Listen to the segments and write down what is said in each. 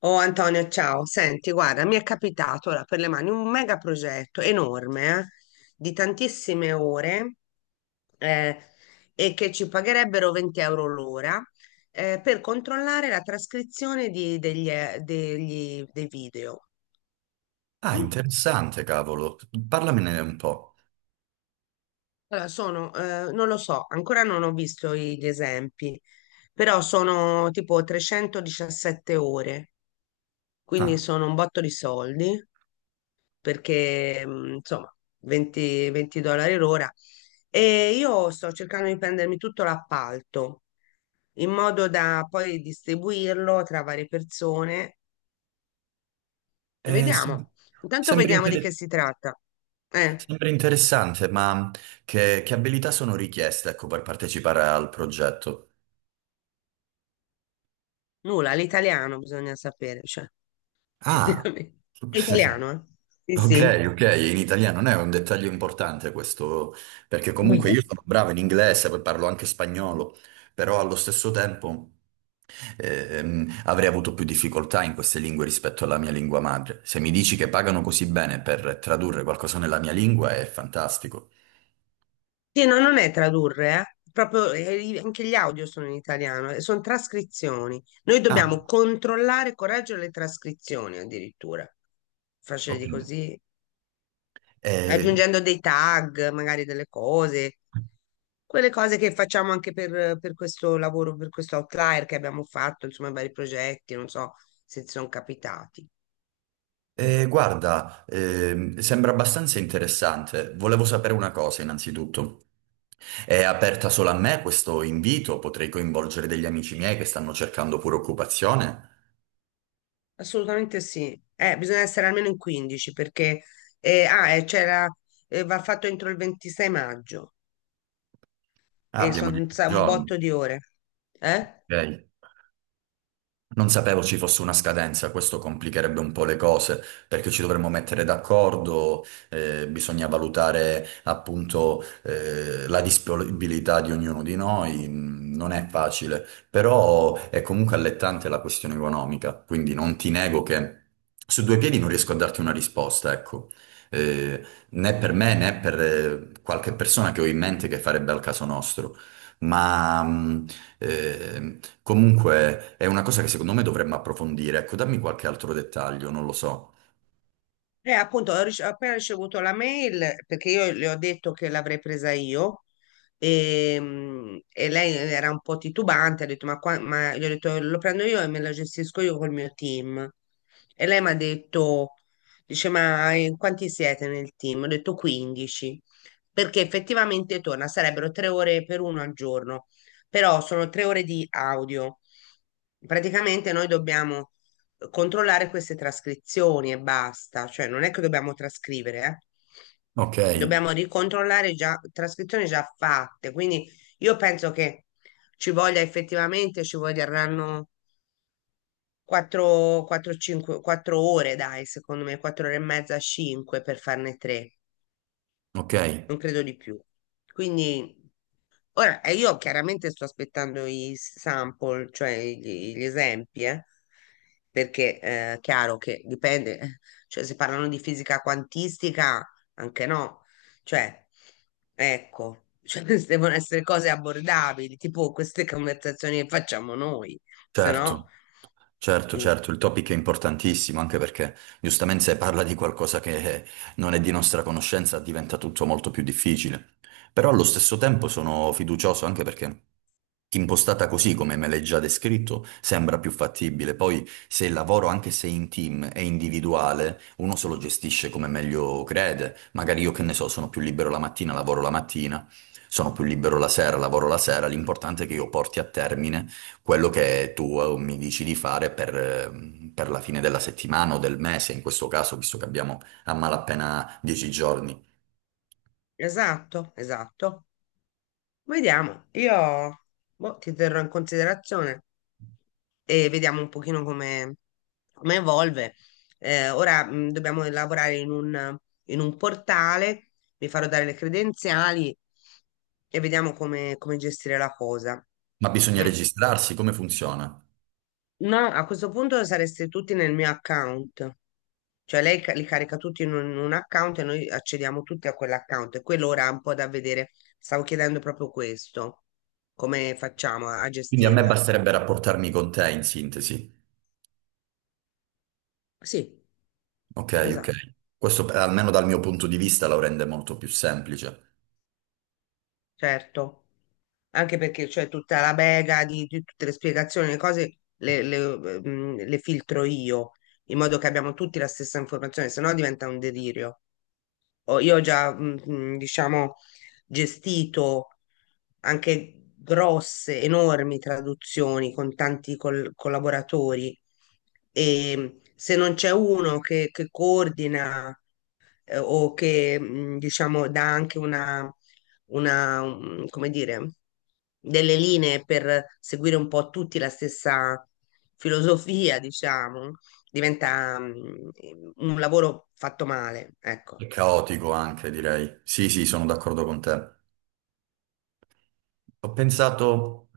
Oh Antonio, ciao. Senti, guarda, mi è capitato ora per le mani un mega progetto enorme, di tantissime ore eh, e che ci pagherebbero 20 € l'ora per controllare la trascrizione dei video. Ah, Mm. interessante, cavolo. Parlamene un po'. Allora, sono, non lo so, ancora non ho visto gli esempi, però sono tipo 317 ore, quindi Ah, sono un botto di soldi. Perché insomma $20 l'ora. E io sto cercando di prendermi tutto l'appalto in modo da poi distribuirlo tra varie persone. eh, sem- Vediamo. Intanto sembra, vediamo di che inter- si tratta. Eh, sembra interessante, ma che abilità sono richieste, ecco, per partecipare al progetto? Nulla, l'italiano bisogna sapere, cioè, Ah, praticamente. È italiano, eh? ok, Sì, ok, in italiano non è un dettaglio importante questo, perché comunque sì. io sono bravo in inglese, poi parlo anche spagnolo, però allo stesso tempo avrei avuto più difficoltà in queste lingue rispetto alla mia lingua madre. Se mi dici che pagano così bene per tradurre qualcosa nella mia lingua è fantastico. Sì, no, non è tradurre, eh. Proprio, anche gli audio sono in italiano, sono trascrizioni. Noi Ah, dobbiamo controllare, e correggere le trascrizioni addirittura, facile ok. di così, Eh, aggiungendo dei tag, magari delle cose, quelle cose che facciamo anche per questo lavoro, per questo outlier che abbiamo fatto, insomma, vari progetti, non so se ti sono capitati. guarda, sembra abbastanza interessante. Volevo sapere una cosa innanzitutto. È aperta solo a me questo invito? Potrei coinvolgere degli amici miei che stanno cercando pure occupazione? Assolutamente sì, bisogna essere almeno in 15 perché c'era, va fatto entro il 26 maggio Ah, e abbiamo sono dieci un giorni. botto di ore. Eh? Ok. Non sapevo ci fosse una scadenza, questo complicherebbe un po' le cose, perché ci dovremmo mettere d'accordo, bisogna valutare appunto la disponibilità di ognuno di noi, mm, non è facile, però è comunque allettante la questione economica, quindi non ti nego che su due piedi non riesco a darti una risposta, ecco. Né per me né per qualche persona che ho in mente che farebbe al caso nostro, ma... mm, Ehm, Comunque è una cosa che secondo me dovremmo approfondire. Ecco, dammi qualche altro dettaglio, non lo so. Appunto, ho appena ricevuto la mail perché io le ho detto che l'avrei presa io e lei era un po' titubante, ha detto ma, qua, ma gli ho detto lo prendo io e me la gestisco io col mio team. E lei mi ha detto, dice ma in quanti siete nel team? Ho detto 15, perché effettivamente torna, sarebbero 3 ore per uno al giorno, però sono 3 ore di audio. Praticamente noi dobbiamo controllare queste trascrizioni e basta, cioè non è che dobbiamo trascrivere, eh. Ok, Dobbiamo ricontrollare già trascrizioni già fatte, quindi io penso che ci voglia effettivamente, ci vorranno 4, 4, 5, 4 ore, dai, secondo me, 4 ore e mezza, 5 per farne 3, ok, non credo di più. Quindi. Ora, io chiaramente sto aspettando i sample, cioè gli esempi, perché è chiaro che dipende, cioè se parlano di fisica quantistica, anche no, cioè, ecco, cioè, queste devono essere cose abbordabili, tipo queste conversazioni che facciamo noi, se no. certo. Certo, Mm. certo, il topic è importantissimo, anche perché giustamente se parla di qualcosa che non è di nostra conoscenza diventa tutto molto più difficile. Però allo stesso tempo sono fiducioso anche perché impostata così, come me l'hai già descritto, sembra più fattibile. Poi se il lavoro, anche se in team, è individuale, uno se lo gestisce come meglio crede. Magari io che ne so, sono più libero la mattina, lavoro la mattina, sono più libero la sera, lavoro la sera. L'importante è che io porti a termine quello che tu mi dici di fare per la fine della settimana o del mese, in questo caso, visto che abbiamo a malapena 10 giorni. Esatto, esatto. Vediamo, io boh, ti terrò in considerazione e vediamo un pochino come evolve. Ora dobbiamo lavorare in un portale, mi farò dare le credenziali e vediamo come gestire la cosa. Ma bisogna Mm. registrarsi, come funziona? No, a questo punto sareste tutti nel mio account. Cioè lei li carica tutti in un account e noi accediamo tutti a quell'account. E quello ora è un po' da vedere. Stavo chiedendo proprio questo. Come facciamo a Quindi a me gestirla? basterebbe rapportarmi con te in sintesi. Sì, Ok, esatto, ok. Questo almeno dal mio punto di vista lo rende molto più semplice certo. Anche perché c'è tutta la bega di tutte le spiegazioni, le cose le filtro io, in modo che abbiamo tutti la stessa informazione, se no diventa un delirio. Io ho già, diciamo, gestito anche grosse, enormi traduzioni con tanti collaboratori e se non c'è uno che coordina o che, diciamo, dà anche come dire, delle linee per seguire un po' tutti la stessa filosofia, diciamo, diventa un lavoro fatto male, ecco. e caotico anche, direi. Sì, sì, sono d'accordo con te. Ho pensato,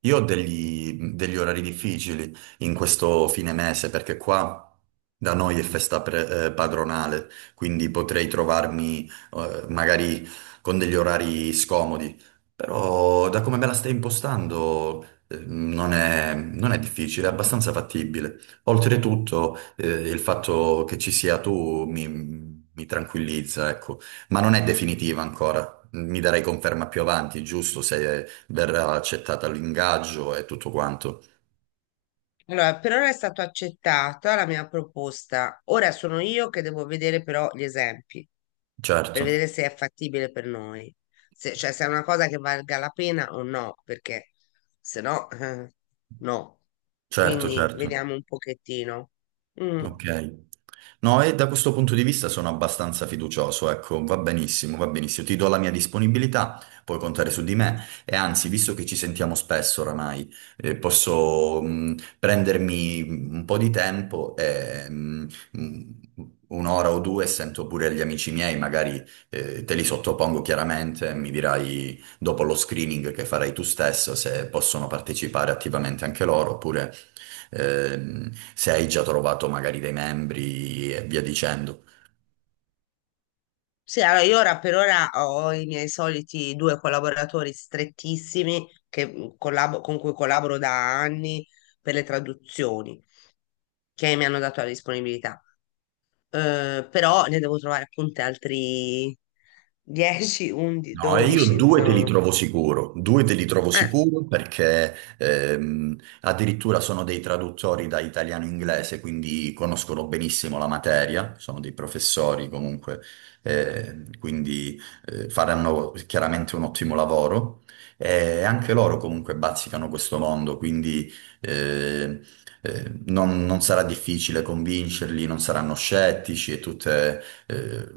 io ho degli orari difficili in questo fine mese perché qua da noi è festa padronale, quindi potrei trovarmi magari con degli orari scomodi, però da come me la stai impostando non è difficile, è abbastanza fattibile. Oltretutto il fatto che ci sia tu mi tranquillizza, ecco, ma non è definitiva ancora. Mi darai conferma più avanti, giusto? Se verrà accettata l'ingaggio e tutto quanto. Allora, per ora è stata accettata la mia proposta. Ora sono io che devo vedere però gli esempi Certo, per vedere se è fattibile per noi, se, cioè se è una cosa che valga la pena o no, perché se no, no. certo, Quindi certo. vediamo un pochettino. Mm. Ok. No, e da questo punto di vista sono abbastanza fiducioso, ecco, va benissimo, va benissimo. Ti do la mia disponibilità, puoi contare su di me e anzi, visto che ci sentiamo spesso oramai, posso prendermi un po' di tempo e un'ora o due sento pure gli amici miei, magari te li sottopongo chiaramente, mi dirai dopo lo screening che farai tu stesso se possono partecipare attivamente anche loro oppure se hai già trovato magari dei membri e via dicendo. Sì, allora io ora per ora ho i miei soliti due collaboratori strettissimi con cui collaboro da anni per le traduzioni che mi hanno dato la disponibilità. Però ne devo trovare appunto altri 10, 11, No, e io 12, due te li insomma. trovo sicuro, due te li trovo Eh, sicuro perché addirittura sono dei traduttori da italiano-inglese, quindi conoscono benissimo la materia, sono dei professori comunque, quindi faranno chiaramente un ottimo lavoro e anche loro comunque bazzicano questo mondo, quindi eh, non sarà difficile convincerli, non saranno scettici e tutte... eh,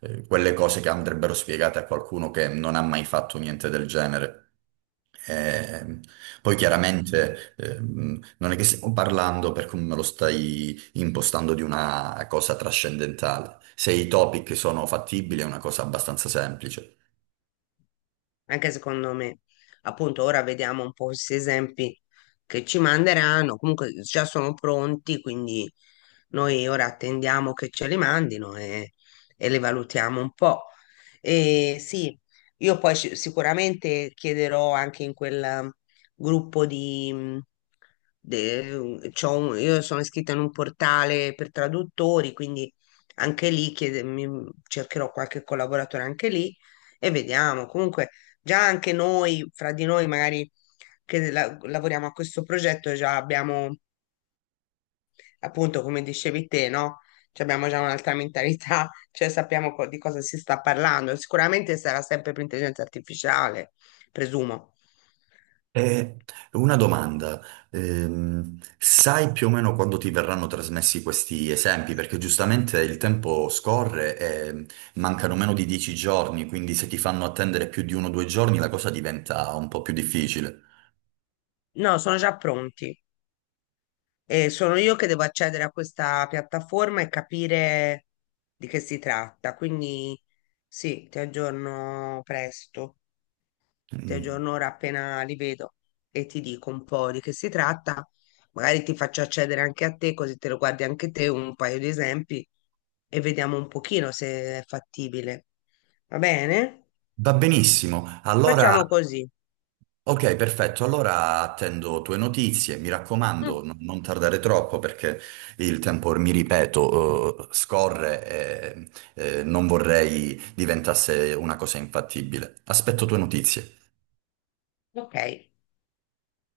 quelle cose che andrebbero spiegate a qualcuno che non ha mai fatto niente del genere. Eh, poi chiaramente non è che stiamo parlando, per come me lo stai impostando, di una cosa trascendentale. Se i topic sono fattibili è una cosa abbastanza semplice. Anche secondo me, appunto, ora vediamo un po' questi esempi che ci manderanno. Comunque già sono pronti, quindi noi ora attendiamo che ce li mandino e li valutiamo un po'. E sì, io poi sicuramente chiederò anche in quel gruppo di... de- c'ho un- io sono iscritta in un portale per traduttori, quindi anche lì cercherò qualche collaboratore anche lì e vediamo. Comunque già anche noi, fra di noi magari che lavoriamo a questo progetto, già abbiamo, appunto, come dicevi te, no? Cioè abbiamo già un'altra mentalità, cioè sappiamo di cosa si sta parlando. Sicuramente sarà sempre per intelligenza artificiale, presumo. Eh, una domanda. Sai più o meno quando ti verranno trasmessi questi esempi? Perché giustamente il tempo scorre e mancano meno di 10 giorni, quindi se ti fanno attendere più di uno o due giorni la cosa diventa un po' più difficile. No, sono già pronti. E sono io che devo accedere a questa piattaforma e capire di che si tratta. Quindi sì, ti aggiorno presto. Ti Mm. aggiorno ora appena li vedo e ti dico un po' di che si tratta. Magari ti faccio accedere anche a te, così te lo guardi anche te, un paio di esempi e vediamo un pochino se è fattibile. Va bene? Va benissimo, allora. Facciamo così. Ok, perfetto. Allora attendo tue notizie. Mi Mm, raccomando, non tardare troppo perché il tempo, mi ripeto, scorre e non vorrei diventasse una cosa infattibile. Aspetto tue notizie. ok.